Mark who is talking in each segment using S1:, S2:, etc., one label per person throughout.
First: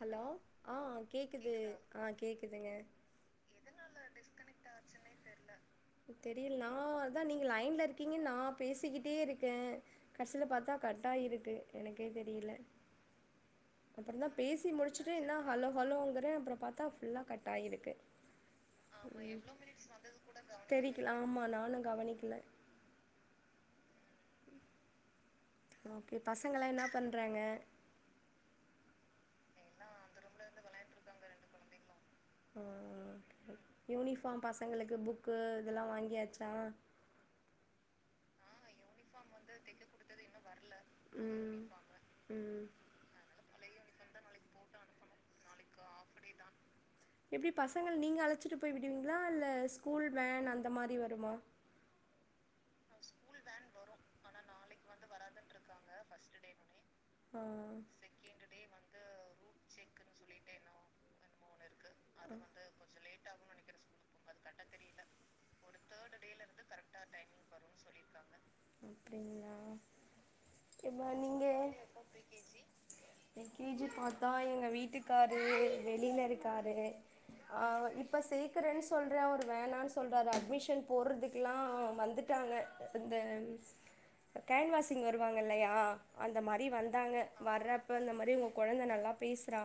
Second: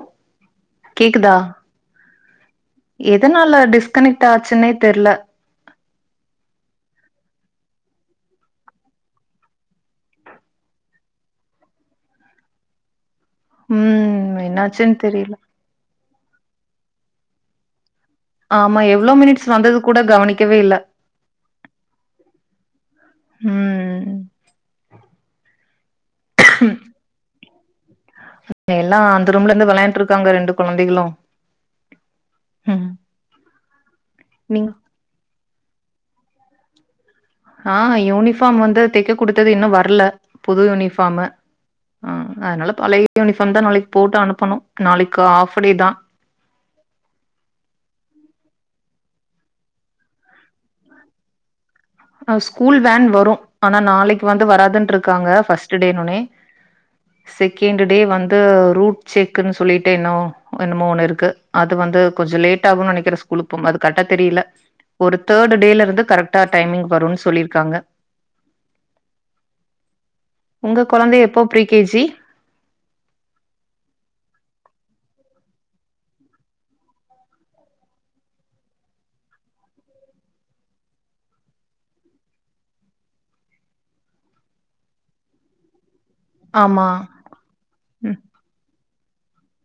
S1: Hello ஆ
S2: கேக்குதா
S1: கேக்குது ஆ கேக்குதுங்க
S2: எதனால டிஸ்கனெக்ட் ஆச்சுன்னே தெர்ல
S1: தெரியல் நா அதா நீங் லைன்ல இருக்கீங்கன் நா பேசிக்கிட்டேருக்கே கடைசில பாத்தா கட்டாயிருக்கு எனக்கே தெரியல அப்புறந்தா
S2: ம்
S1: பேசி
S2: என்னாச்சுன்னு
S1: முடிச்சுட்டு என்ன
S2: தெரியல
S1: ஹலோ ஹலோங்க அது அப்புறம் பார்த்தா ஃபுல்லா கட் ஆகிருக்கு.
S2: ஆமா எவ்ளோ மினிட்ஸ் வந்தது கூட கவனிக்கவே இல்ல
S1: தெரிக்கல ஆமா நானு கவனிக்கல.
S2: ம்
S1: [inaudible] கு பசங்கள்லா என்னா பண்றாங்க.
S2: எல்லா அந்த ரூம்லந்து வெளையாண்ட்ருக்காங்க ரெண்டு கொழந்தைகளு
S1: ம் ம் [inaudible] யூனிஃபாம்
S2: நீங்
S1: பசங்களுக்கு புக்கு இதெல்லா வாங் கியாச்சா
S2: ஆ யூனிஃபாம் வந்து தெக்க குடுத்தது இன்னு வர்ல புது யூனிஃபாமு
S1: ம்
S2: அ
S1: ம்
S2: அதனால பழைய யூனிபாம்தா நாளை போட்டு அனுப்பனு நாளைக்கு ஆஃபடே தா
S1: எப்டி பசங்கள் நீங்க அழைச்சிட்டு போய் விடுவீங்ளா இல்ல ஸ்கூல் வேன் அந்த மாரி வருமா.
S2: அ ஸ்கூல் வேன் வரு ஆனா நாளைக்கு வந்து வராது. துன்ருக்காங்க ஃபஸ்ட் டேனுனே.
S1: ஆ
S2: செகெண்டு டே வந்து ரூட் செக்ன் சொல்லிட் டேனோ என்னமோ ஒன்னு இருக்கு அத் த்து வந்து கொஞ்சோ லேட் ஆகுன் நெனைக்கிற ஸ்கூலுக்கு போம்போ அது கரெட்டா தெரியில ஒரு தேடு டே ல இருந்து கரெக்ட்டா டைமிங்
S1: ட்டா
S2: வரும்னு
S1: டைமிங்
S2: சொல்லிருக்காங்க
S1: வருன் சொல்லிருக்காங்க அப்டிங்ளா
S2: உங்க
S1: இபா
S2: கொழந்தை எப்போ
S1: நீங்க
S2: ப்ரீ கேஜி
S1: எப்ப pre K G pre K G பாத்தா எங்க வீட்டுக்காரு வெளில இருக்காரு ஆ இப்ப சேக்கறேன் சொல்றே அவரு வேணான் சொல்றாரு அட்மிஷன் போர்றுதுக்கெல்லா வந்துட்டாங்க இந்த கேன்வாஷிங் வருவாங்கில்லையா? அந்த மாரி
S2: ஆமா.
S1: வந்தாங்க வர்றப்ப இந்த
S2: ம்.
S1: மாரி உங்க கொழந்த நல்லாப் பேசுறா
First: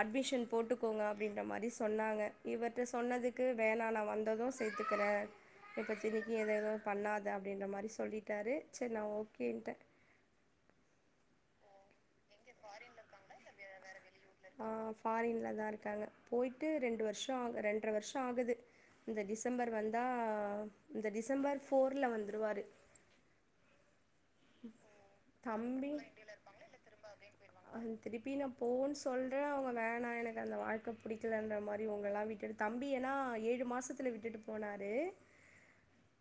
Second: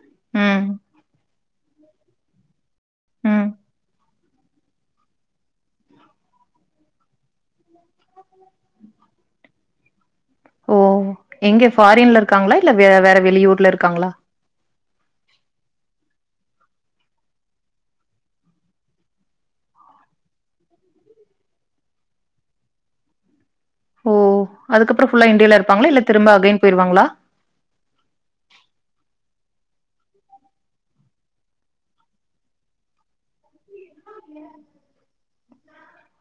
S1: அட்மிஷன்
S2: ம்.
S1: போட்டுக்கோங்க இந்த மாரி சொன்னாங்க இவர் ட்ட சொன்னதுக்கு
S2: ம்.
S1: வேணா ந வந் வந்ததூ சேத்துக்கிறே இப்பத்தினிக்கு எது எதுவு பண்ணாத அப்டின்ற மாரி சொல்லிட் டாரு செர் நா ஓகேன்ட்டே
S2: ஓ எங்க ஃபாரின்ல இருக்காங்ளா இல்ல வே வேற வெளியூர்ல இருக்காங்ளா.
S1: ஆ ஃபாரின்ல தாருக்காங்க போயிட்டு ரெண்டு வர்ஷோ ஆக ரெண்ட்ர வர்ஷோ ஆகுது இந்த டிசம்பர் வந்தா இந்த டிசம்பர் ஃபோர்ல வந்துருவாரு.
S2: ஓ அதுக்கப்றோ ஃபுல்லா இண்டியால இருப்பாங்ளா
S1: தம்பி
S2: இல்ல திரும்ப அகைன் போயிருவாங்ளா.
S1: அவுங்க வேணா எனக்கு அந்த வாழ்க்க புடிக்கலன்ற மாரி உங்கல்லா விட்டுட்டு தம்பி ஏனா ஏழு மாசத்து துல விட்டுட்டு போனாரு.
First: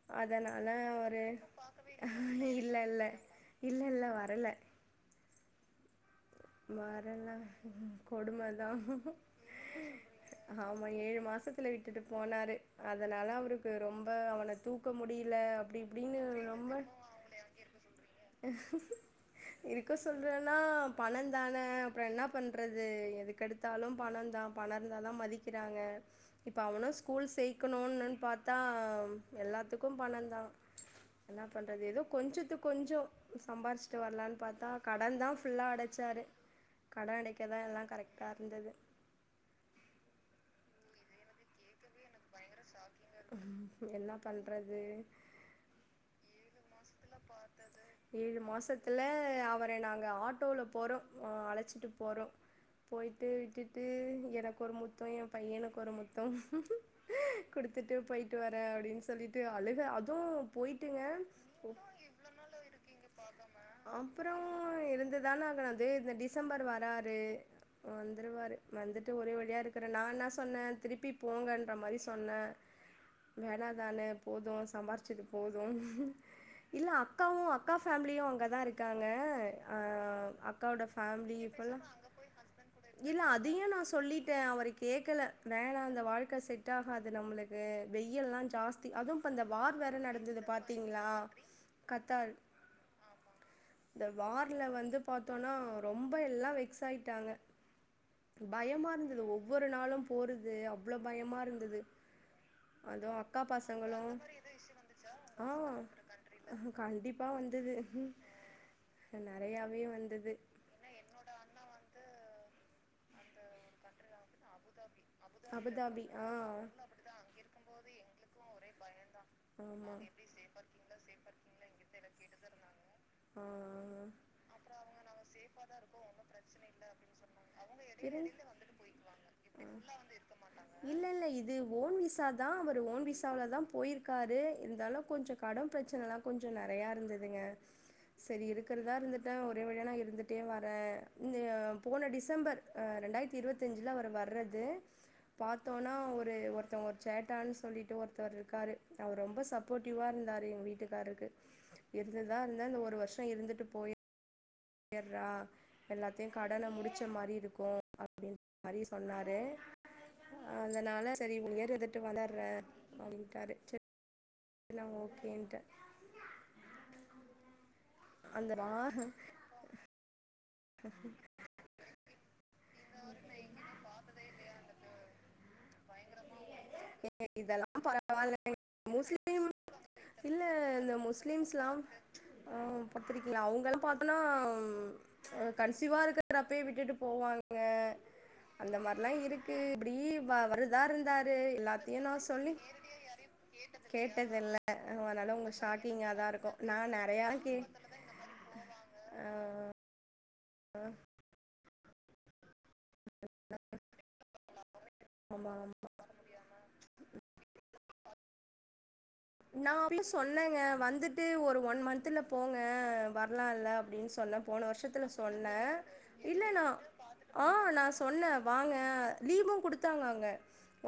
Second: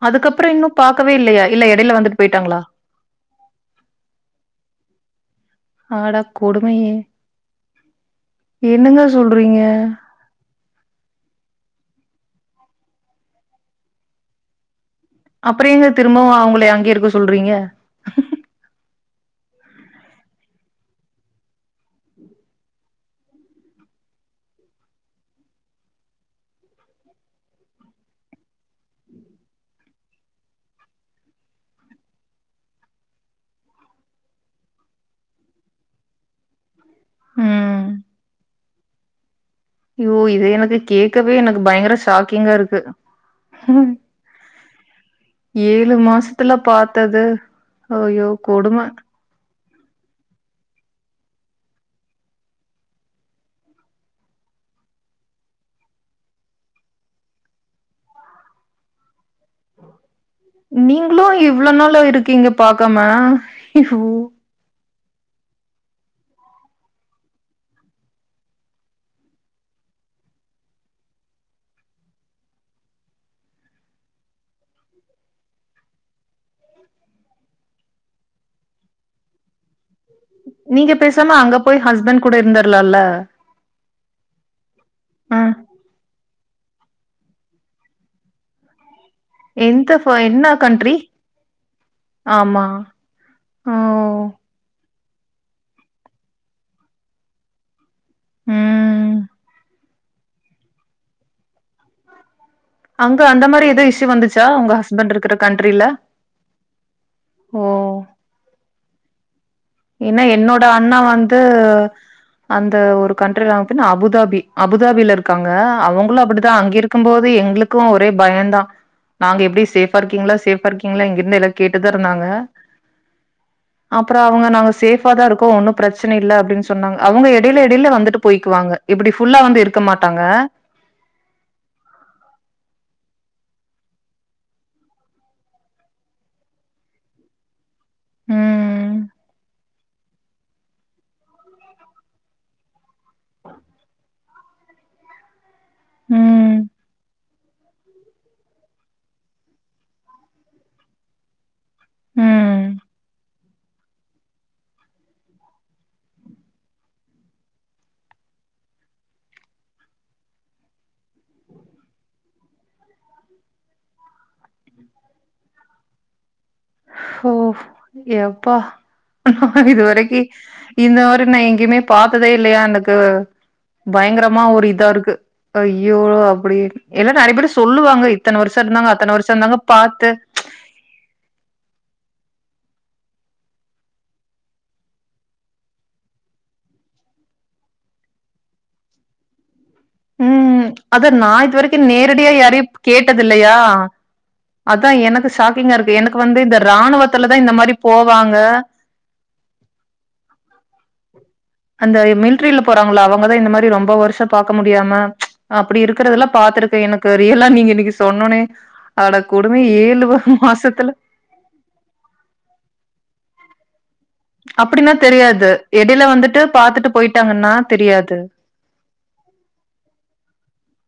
S2: அதுக்கப்புற
S1: அதனால
S2: இன்னு பாக்கவே
S1: ஒரு
S2: இல்லையா இல்ல எடையில வந்துட்டு போயிட்டாங்ளா.
S1: இல்லல்ல வரல.
S2: ஆடப்
S1: வரல கொடும தா.
S2: என்னங்க சொல்றீங்க?
S1: ஆமா ஏழு மாசத்துல விட்டுட்டு போனாரு அதனால அவருக்கு ரொம்ப அவன தூக் க்க முடில
S2: அப்புறம்
S1: அப்டி
S2: ஏங்க
S1: இப்டின்னு
S2: திரும்பவும்
S1: ரொம்ப
S2: அவங்கள அங்கேயே இருக்க சொல்றீங்க?
S1: இருக்க சொல்றேனா பணந்தான அப்புறோ என்னா பண்றது எதுக்கெடுத்தாலு பணோ தா பணோ இருந்தா தா மதிக்கிறாங்க இப்போ அவனு ஸ்கூல் சேக்கணுன்னு பாத்தா எல்லாத்துக்கு பணந்தா என்னா பண்றது ஏதோ கொஞ்சத்துக்கு கொஞ்சோ சம்பாரிச்சுட்டு வர்லான் பாத்தா கடன் தா ஃபுல்லா அட சாரு கடோ அடைக்கதா எல்லா
S2: ம்
S1: கரெக்ட்டா இருந்தது
S2: யோ இது எனக்கு கேக்கவே எனக்கு பயங்கர ஷாக்கிங்கா இருக்கு
S1: என்னா பண்றது
S2: ட்டுல பாத்தது அய்யோ கொடும
S1: அ நாங்க ஆட்டோல போறோ அ அழச்சிட்டு போறோ போய்ட்டு விட்டுட்டு எனக்கொரு முத்தோ என் பையனுக்கு ஒரு முத்தோ குடுத்துட்டு போய்ட்டு வரே அப்டின்னு சொல்லிட்டு அழுக அத் தூம் போயிட்டுங்க
S2: நீங்களும் இவ்ளோ நாளா இருக்கீங்க பாக்காம ஐயோ
S1: அப்புறோ இருந் இது தான ஆங்குனது இந்த டிசம்பர் வராரு வந்துருவாரு வந்துட்டு ஒரே வழியா இருக்கிறே நா என்னா சொன்னே திருப்பி போங்கன்ற மாரி சொன்னே வேல தானே போது சம்பாரிச்சது போது இல்ல அக்காவு அக்கா ஃபேமிலியும் அங் அங்க தா இருக்காங்க ஆ அக்காவோட
S2: நீங்க பேசாம
S1: ஃபேமிலி
S2: அங்க
S1: இப்பல்லா
S2: போய் ஹஸ்பண்ட் கூட இருந்தர்லால்ல.
S1: இல்ல அதையு நா சொல்லிட்டே அவரு கேக்கல
S2: அ
S1: வேணா அந்த வாழ்க் க செட் ஆகாது நம்மளுக்கு வெயில்லா ஜாஸ்தி அதும் அந்த வார்
S2: எந்த
S1: வேற
S2: ஃப
S1: நடந்துது
S2: என்ன கண்ட்ரி?
S1: பாத்தீங்ளா கத்தார்
S2: ஆமா. ஓ!
S1: இந்த வார்ல வ வந்து பாத்தோனா ரொம்ப எல்லா வெக்ஸ் ஆயிட்டாங்க. பயமா
S2: ம்.
S1: இருந்துது ஒவ்வொரு நாளும் போறது அவ்ளோ பயமா இருந்துது அதுவு
S2: அங்க
S1: அக்கா
S2: அந்த மாரி எதும்
S1: பாசங்களு
S2: இஷ்யூ வந்துச்சா? உங்க ஹஸ்பண்ட் இருக்கிற
S1: ஆ
S2: கண்ட்ரில?
S1: கண்டிப்பா வந்துது
S2: ஓ
S1: ஹலோ
S2: ஏன்னா என்னோட அண்ணா வந்து அந்த ஒரு கண்ட்ரில அவ பின்ன அபுதாபி அபுதாபில இருக்காங்க
S1: அபுதாபி
S2: அவங்களு
S1: ஆ
S2: அப்டிதா அங்க இருக்கும்போது எங்ளுக்கு ஒரே பயம்தா நாங்க எப்டி
S1: ஆமா
S2: சேஃபா இருக்கீங்ளா சேஃபா இருக்கீங்ளா இங்க இருந்து எல்லா கேட்டுதா சொன்னாங்க
S1: ஆ ஆ
S2: அப்றோ அவங்க நாங்க சேஃப் ப்பா தா இருக்கு ஒன்னு பிரச்சன இல்ல அப்டின்னு சொன்னாங்க அவங்க எடையில எடையில வந்துட்டு போயக்குவாங்க இப்டி ஃபுல்லா வந்து இருக்க மாட்டாங்க
S1: இல்ல இல்ல த்தவள தா போயிருக்காரு இருந்தாலு கொஞ்சோ கடன் பிரச்சனலா கொஞ்சோ நெறையா இருந்ததுங்க செரி இருக்கறதா
S2: ம்
S1: இருந்துட்ட ஒர் [unintelligible] இருக் வந்துட்டே வரே இன்தைய போன டிசம்பர் அ ரெண்டாயிரத்தி இருவத்தஞ்சுல அவர் வர்றது பார்த்தோனா ஒரு
S2: ம்
S1: ஒருத்தங்க ஒரு சேட்டான்னு சொல்லிட்டு ஒருத்தவர் இருக்காரு அவர் ரொம்ப சப்போர்ட்டிவ்வா இருந்தாரு எங்க வீட்டுக்கார்ருக்கு இருந்துதா
S2: ம்
S1: இருந்தே இந்த ஒரு வருஷோ இருந்துட்டு போய இர்ரா எல்லாத்தையு கடன முடிச் பச்ச மாரி இருக்கு அப்டின் மாரி சொன்னாரு அதனால சேரி [unintelligible] எட்டு வளர்ற அப்டினுட்டாரு சேர் நான் ஓகேன்ட
S2: ஹோ எப்பா இதுவரைக்கு இந்த மாறி நான் எங்கேயுமே பாத்ததே இல்லையா எனக்கு பயங்கரமா ஒரு இதா இருக்கு இவளு அப்புடியே எல்லா நிறைய பேர் ஸ்
S1: [unintelligible]
S2: பாத்து
S1: இல்ல இந்த முஸ்லீம்ஸ்ல்லாம் ஆ பாத்துருக்கீங்களா அவங்கல்லா பாத்தோன்னா ம் அ கன்சிவா இருக்குறப்பே விட்டுட்டு போவாங்க அந்த மார்ல்லா இருக் இப்படி வ
S2: ம்
S1: வருதா
S2: அத நா
S1: இருந்தாரு
S2: இது வரைக்கு
S1: எல்லாத்தையும் நான்
S2: நேரடியா
S1: சொல்லி
S2: யாரையும் கேட்டது இல்லையா
S1: கேட்டதில்ல
S2: அதான் எனக்கு
S1: அதனால உங்க
S2: ஷாக்கிங்கா இருக்கு எனக்கு
S1: தா
S2: வந்து
S1: இருக்கு
S2: இந்த
S1: நா நெறையா
S2: இராணுவத்துலதான் இந்த
S1: கே
S2: மாறி போவாங்க
S1: ஆ
S2: அந்த இ மில்க் மில்ட்ரியில போறாங்களா அவங்கதான் இந்த மாறி ரொம்ப வருஷம் பாக்க முடியாம
S1: ஆமா ஆமா
S2: அப்புடி இருக்கறதெல்லா பாத்துருக்கே எனக்கு ரியலா நீங்க இன்னைக்கி சொன்னோனே அடக் கொடும
S1: நா அப்பயு
S2: ஏழு வா
S1: சொன்னேங்க
S2: மாசத்துல
S1: வந்துட்டு வர்லால்லப் அப்படனு சொன்ன போன
S2: அப்டின்னா
S1: வருஷத்துல
S2: தெரியாது
S1: சொன்னேன்
S2: எடையில வந்துட்டு
S1: இல்ல
S2: பாத்துட்டு
S1: ஆ
S2: போயிட்டாங்கன்னா
S1: நான்
S2: தெரியாது
S1: சொன்னேன் வாங்க லீவும் கொடுத் ங்காங்க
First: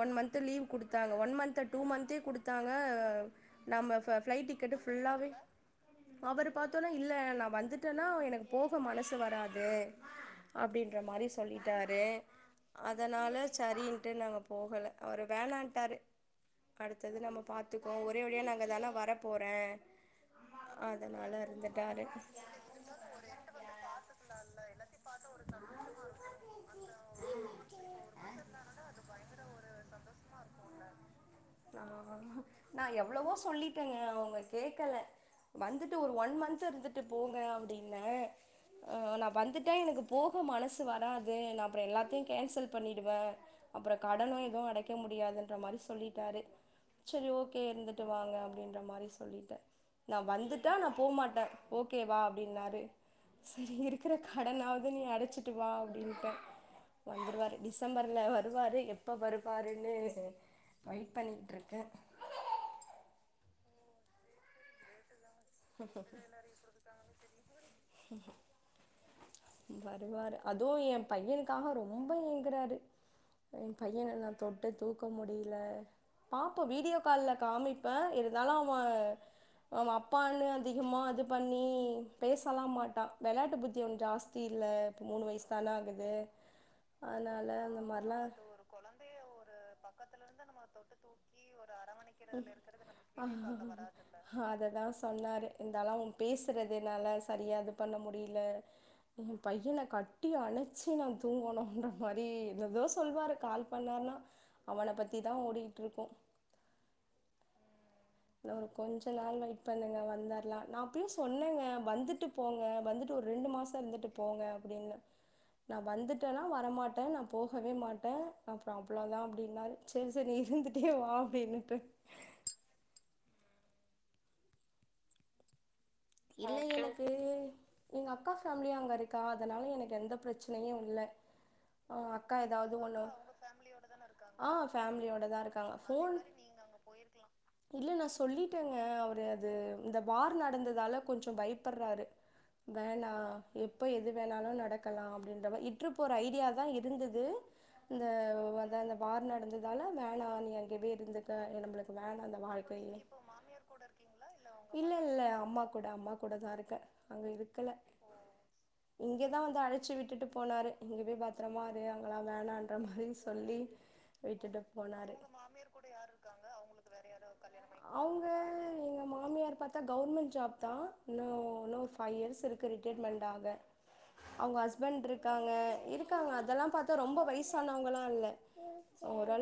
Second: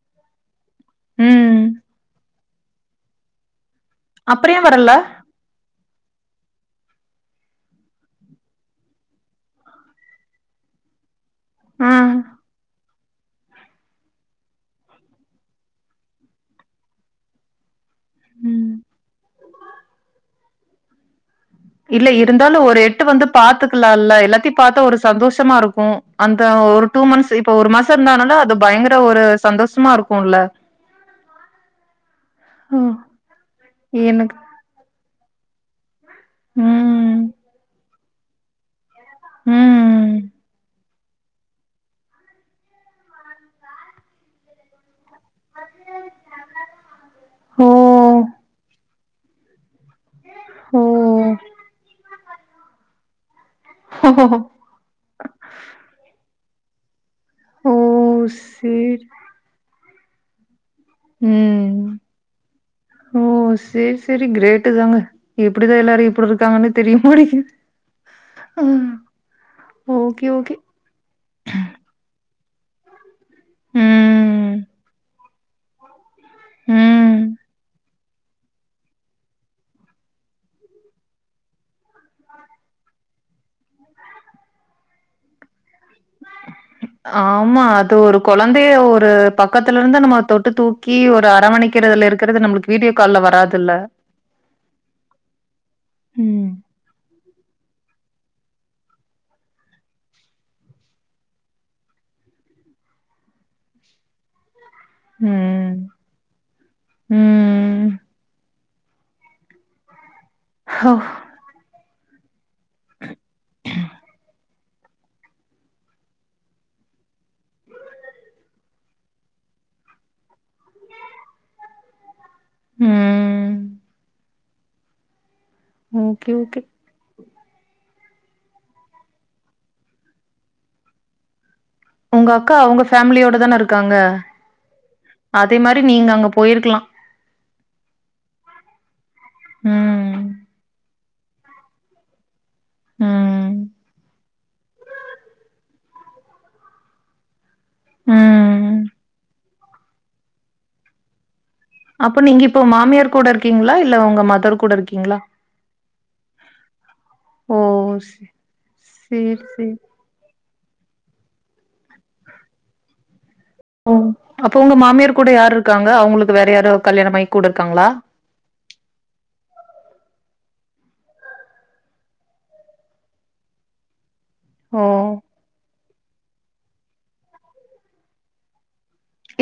S1: ஒன் மன்த் லீவ் குடுத்தாங்க ஒன்
S2: ம்
S1: மன்தா டூ மன்த்தே குடுத்து தாங்க நம்ம ஃப்ளைட்
S2: அப்றோ ஏ
S1: டிக்கெட்டு
S2: வரல
S1: ஃபுல்லாவே அவரு பார்த்தோன்ன இல்ல வந்துட்டேனா எனக்கு போக மனசு வராது அப்படீங்கற மாறி சொல்லிட்டாரு
S2: ம்
S1: அதனால சரின்ட்டு நாங்க போகல அவரு வேணான்ட்டாரு அடுத்தது நம்ம பாத் துக்குவோ ஒரே வழியா நா
S2: ம்
S1: அங்கதான வர போற அதனால இருந்துட்டாரு
S2: இல்ல இருந்தாலு ஒரு எட்டு வந்து பாத்துக்கலா இல்ல எல்லாத்தையு பாத்தா ஒரு சந்தோஷமா இருக்கு அந்த ஒரு டூ மந்த்ஸ் இப்ப ஒரு மாச இருந்தனால அது பயங்கர ஒரு சந்தோஷமா இருக்குல
S1: ஆஹ நான் எவ்வளவோ சொல்லிட்டேங்க
S2: எனக்கு
S1: அவங்க கேக்கல வந்து ஒரு ஒன் மந்த் இருந்துட்டு
S2: ம்
S1: போங்க அப்டின்னு ஆ நா வந்துட்டா எனக்கு
S2: ம்
S1: போக மனசு அது நா அப்ற எல்லாத்தையு கேன்சல் பண்ணிடுவ அப்ற கடனு எதுவு அடைக்க முடியாதுன்ற மாரி சொல்லி டாரு சரி ஓகே
S2: ஓ
S1: இருந்துட்டு வாங்க அப்டின்ற மாரி சொல்லிட நா வந்துட்டா
S2: ஓ
S1: நா போமாட்ட ஓகே வா அப்டின்னாரு செரி இருக்கிற கடனாவது நீ அடச்சிட்டு வா அப்டின்ட வந்துருவாரு
S2: ஓ
S1: டிசம்பர்ல வருவாரு
S2: சேரி
S1: எப்ப வருவாரு [inaudible] வெயிட்
S2: ம்
S1: பண்ணிக்கிட்டுருக்க
S2: செரி செரி கிரேட்டு தாங்க எப்டிதா எல்லாரு இப்டி இருக்காங்கன்னு தெரிய மாட்டேங்குது ஓகே
S1: வருவாரு
S2: ஓகே
S1: அதுவு ய பையனுக்காக ரொம்ப க்குறாறு என் பையனை நா
S2: ம்
S1: தொட்டு தூக்க முடியு இல்ல பாப்போ வீடியோ
S2: ம்
S1: கால்ல காமிப் ப்பா இருந்தாலு அவ அவ அப் அப்பான்னு அதிகமாக அது பண்ணி பேசலா மாட்டா வேளாட்டு புத்தி ஒன்னு ஜாஸ்தி இல்ல இப்ப மூணு வயசு தான ஆகுது அதனால
S2: ஆமா
S1: அந்த
S2: அது ஒரு
S1: மாரிலா
S2: கொந்தைய ஒரு பக்கத்து இருந்து நம்ம தொட்டு தூக்கி ஒரு அரவணைப்பு
S1: ஆ அததா சொன்னாரு இருந்தாலுஅவன்
S2: ம்.
S1: பேசுறதுனால சரியா பண்ண முடியல என் பையனை கட்டி அணைச்சி நா தூங்கணும்ன்ற மாரி ஏதோதோ சொல்வாரு கால் பண்ணான்னா அவனை பத்தி தா ஓடிக்கிட்டுருக்கோ
S2: உம்
S1: ஒரு கொஞ்ச நாள் வெயிட் பண்ணுங்க வந்தாலா நா
S2: ஓ!
S1: அப்பயு சொன்னேங்க வந் வந்துட்டு போங்க வந்துட்டு ஒரு ரெண்டு மாச இருந்துட்டு போங்க அப்படின் நா வந்துட்டேன்னா வரமாட்டே நா போகவே மாட்டே அப்பற அவ்வளோதா அப்படின்னாரு சரி சரி நீ இருந்துட்டே வா அப்படின்னுட்ட
S2: ம். ஓகே ஓகே
S1: எங்கக்கா ஃபேமிலியா அங்க இருக்கா அதனால எனக்கு எந்த பிரச்சனையு இல்ல ஹ
S2: உங்க
S1: அக்கா ஏதவாது
S2: அவங்க
S1: ஒண்ண
S2: ஃபேமிலியோட தான இருக்காங்க.
S1: ஆஹ் பேமிலி ஓடதா
S2: அதே
S1: இருகாங்க
S2: மாரி நீங்க
S1: போன்
S2: அங்க போயிருக்கலாம்.
S1: நா சொல்லிட்டேங்க அ இந்த
S2: ம்.
S1: வார் நடந்ததால கொஞ்சோ பயப்பறாரு வேணா
S2: ம்.
S1: எப்ப எது வேணாலு நடக்கலா அப்படின்ற இற்று போற ஐடியா தா இருந்தது இந்த அதா
S2: ம்.
S1: அந்த வார் நடந்ததால வேனா நீ அங்க பேய் [inaudible]
S2: அப்போ நீங்க இப்போ மாமியார் கூட இருக்கீங்களா இல்ல உங்க மதர் கூட
S1: இல்ல உங்க இல்ல
S2: இருக்கீங்களா
S1: இல்ல மனைவியோட அம்மா கூட அம்மா கூட தான் இருக்க அங்க
S2: ஓ!
S1: இருக்கல
S2: சே சேரி,
S1: இங்கதான் வந்து
S2: சேரி.
S1: அழைச்சு விட்டுட்டு போனாரு இங்க போய் பத்தரமா இரு அங்கலா வேணான்ற மாரி சொல்லி
S2: அப்போ
S1: விட்டுட்டு
S2: உங்க
S1: போனாரு
S2: மாமியார் கூட யார் இருக்காங்க? அவங்களுக்கு வேற யாரோ கல்யாணம் ஆயி கூட இருக்காங்களா?
S1: அவங்க எங்க மாமியார் பாத்தா கவர்மெண்ட் ஜாப் நா இன்னு இன்னொ ஒரு ஃபைவ் இயர்ஸ் இருக்கு ரிட்டைர்மெண்ட் ஆக அவங்க ஹஸ்பண்ட்
S2: ஓ!
S1: இருக்காங்க இரு க்காங்க அதெல்லா பாத்தா ரொம்ப வயசானவங்கலா இல்ல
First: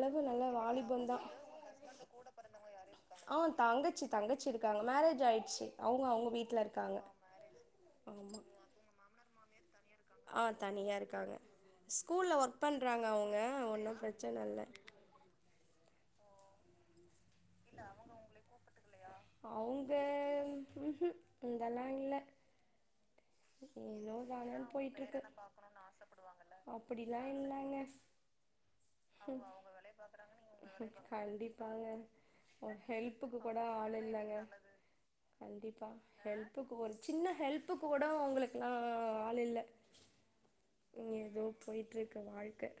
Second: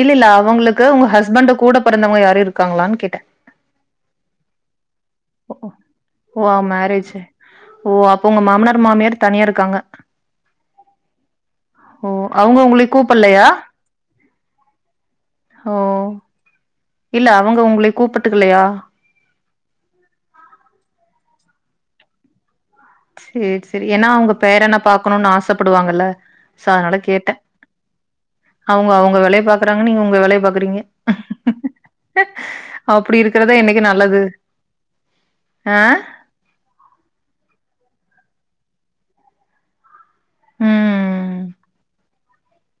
S2: இல்ல இல்ல
S1: நல்ல
S2: அவங்களுக்கு
S1: வாலிபன்
S2: உங்க
S1: தா
S2: ஹஸ்பண்ட கூட பிறந்தவங்க யாரு இருக்காங்களான்னு கேட்டே
S1: ஆஹ் தங்கச்சி தங்கச்சி இருக்காங்க மேரேஜ் ஆய்டுச்சு
S2: ஓ மேரேஜு ஓ அப்ப உங்க மாமனார் மாமியார் தனி இருக்காங்க
S1: ஆஹ் தனியா இருக்காங்க
S2: ஓ
S1: ஸ்கூல்ல ஒர்க்
S2: அவங்க உங்களை
S1: பண்றாங்க அவங்க
S2: கூப்பல்லையா
S1: ஒன்னும் பிரச்ச மச்ச நல்ல
S2: ஓ இல்ல அவங்க உங்களை கூப்பிட்டுக்கலையா
S1: அவங்க இதெல்லா இல்ல
S2: சரி சரி ஏன்னா
S1: ஏனோ
S2: அவங்க
S1: தானோன்னு
S2: பேரன
S1: போயிட்ருக்கு
S2: பாக்கணுனு ஆசப்படுவாங்கல்ல சோ அதனால
S1: அப்படிலா
S2: கேட்டே
S1: இல்லங்க
S2: அவுங்க அவுங்க வேலய
S1: ம்
S2: பாக்குறாங்கன நீங்க உங்க வேலய பாக்குறீங்க
S1: கண்டிப்பாங்க ஒரு
S2: அப்ப
S1: ஹெல்ப்புக்கு கூட ஆள் இல்ங்கன
S2: ஆ
S1: கண்டிப்பா ஹெல்ப்புக்கு ஒரு சின்ன ஹெல்ப்புக்கு கூட உங்களுக்குல்லா ஆள் இல்ல நீ
S2: ம்
S1: ஏதோ போயட் இரு வாழ்க்க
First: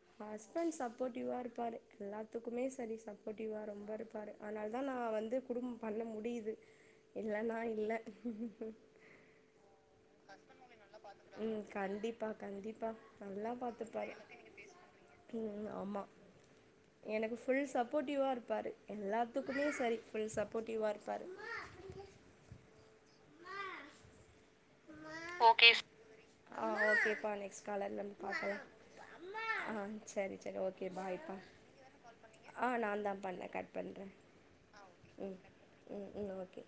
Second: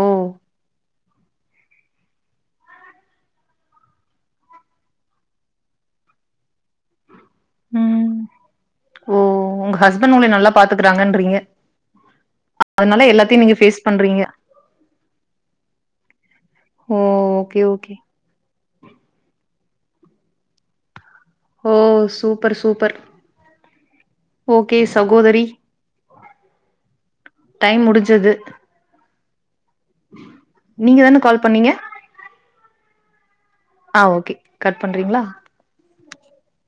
S2: ஓ
S1: ஹஸ்பண்ட் சப்போ சப்போர்ட்டி்வா இருப்பாரு எல்லாத்துக்குமே சரி சப்போர்ட்டிவா ரொம்ப இருப்பாரு அதனாலதா நான் வந்து குடும்ப பண்ண முடியுது இல்லன்னா இல்ல
S2: ம் ஓ உங்க ஹஸ்பண்ட் உங்கள நல்லா பாத்துக்கறாங்கன்றீங்க
S1: உம் கண்டிப்பா கண்டிப்பா
S2: அதனால எல்லாத்தையு
S1: நல்லா
S2: நீங்க ஃபேஸ்
S1: பாத்துப்பாரு
S2: பண்றீங்க
S1: ம் ஆமா
S2: ஓ
S1: எனக்கு
S2: ஓகே
S1: ஃபுல்
S2: ஓகே
S1: சப்போர்ட்டிவா இருப்பாரு எல்லாத்துக்குமே சரி ஃபுல் சப்போர்ட்டிவா இருப்பார்
S2: ஓ சூப்பர் சூப்பர் ஓகே சகோதரி
S1: ஆஹ் ஓகே ப்பா நெக்ஸ்ட்
S2: டைம்
S1: காலர் வந்து
S2: முடிஞ்சது
S1: பாக்கலா ஆ சரி சரி ஓகே
S2: நீங்க தான
S1: பாய்பா
S2: கால்
S1: அ நாந்தா பண்ண
S2: அ ஓகே கட் பண்றீங்ளா
S1: ன் ஓகே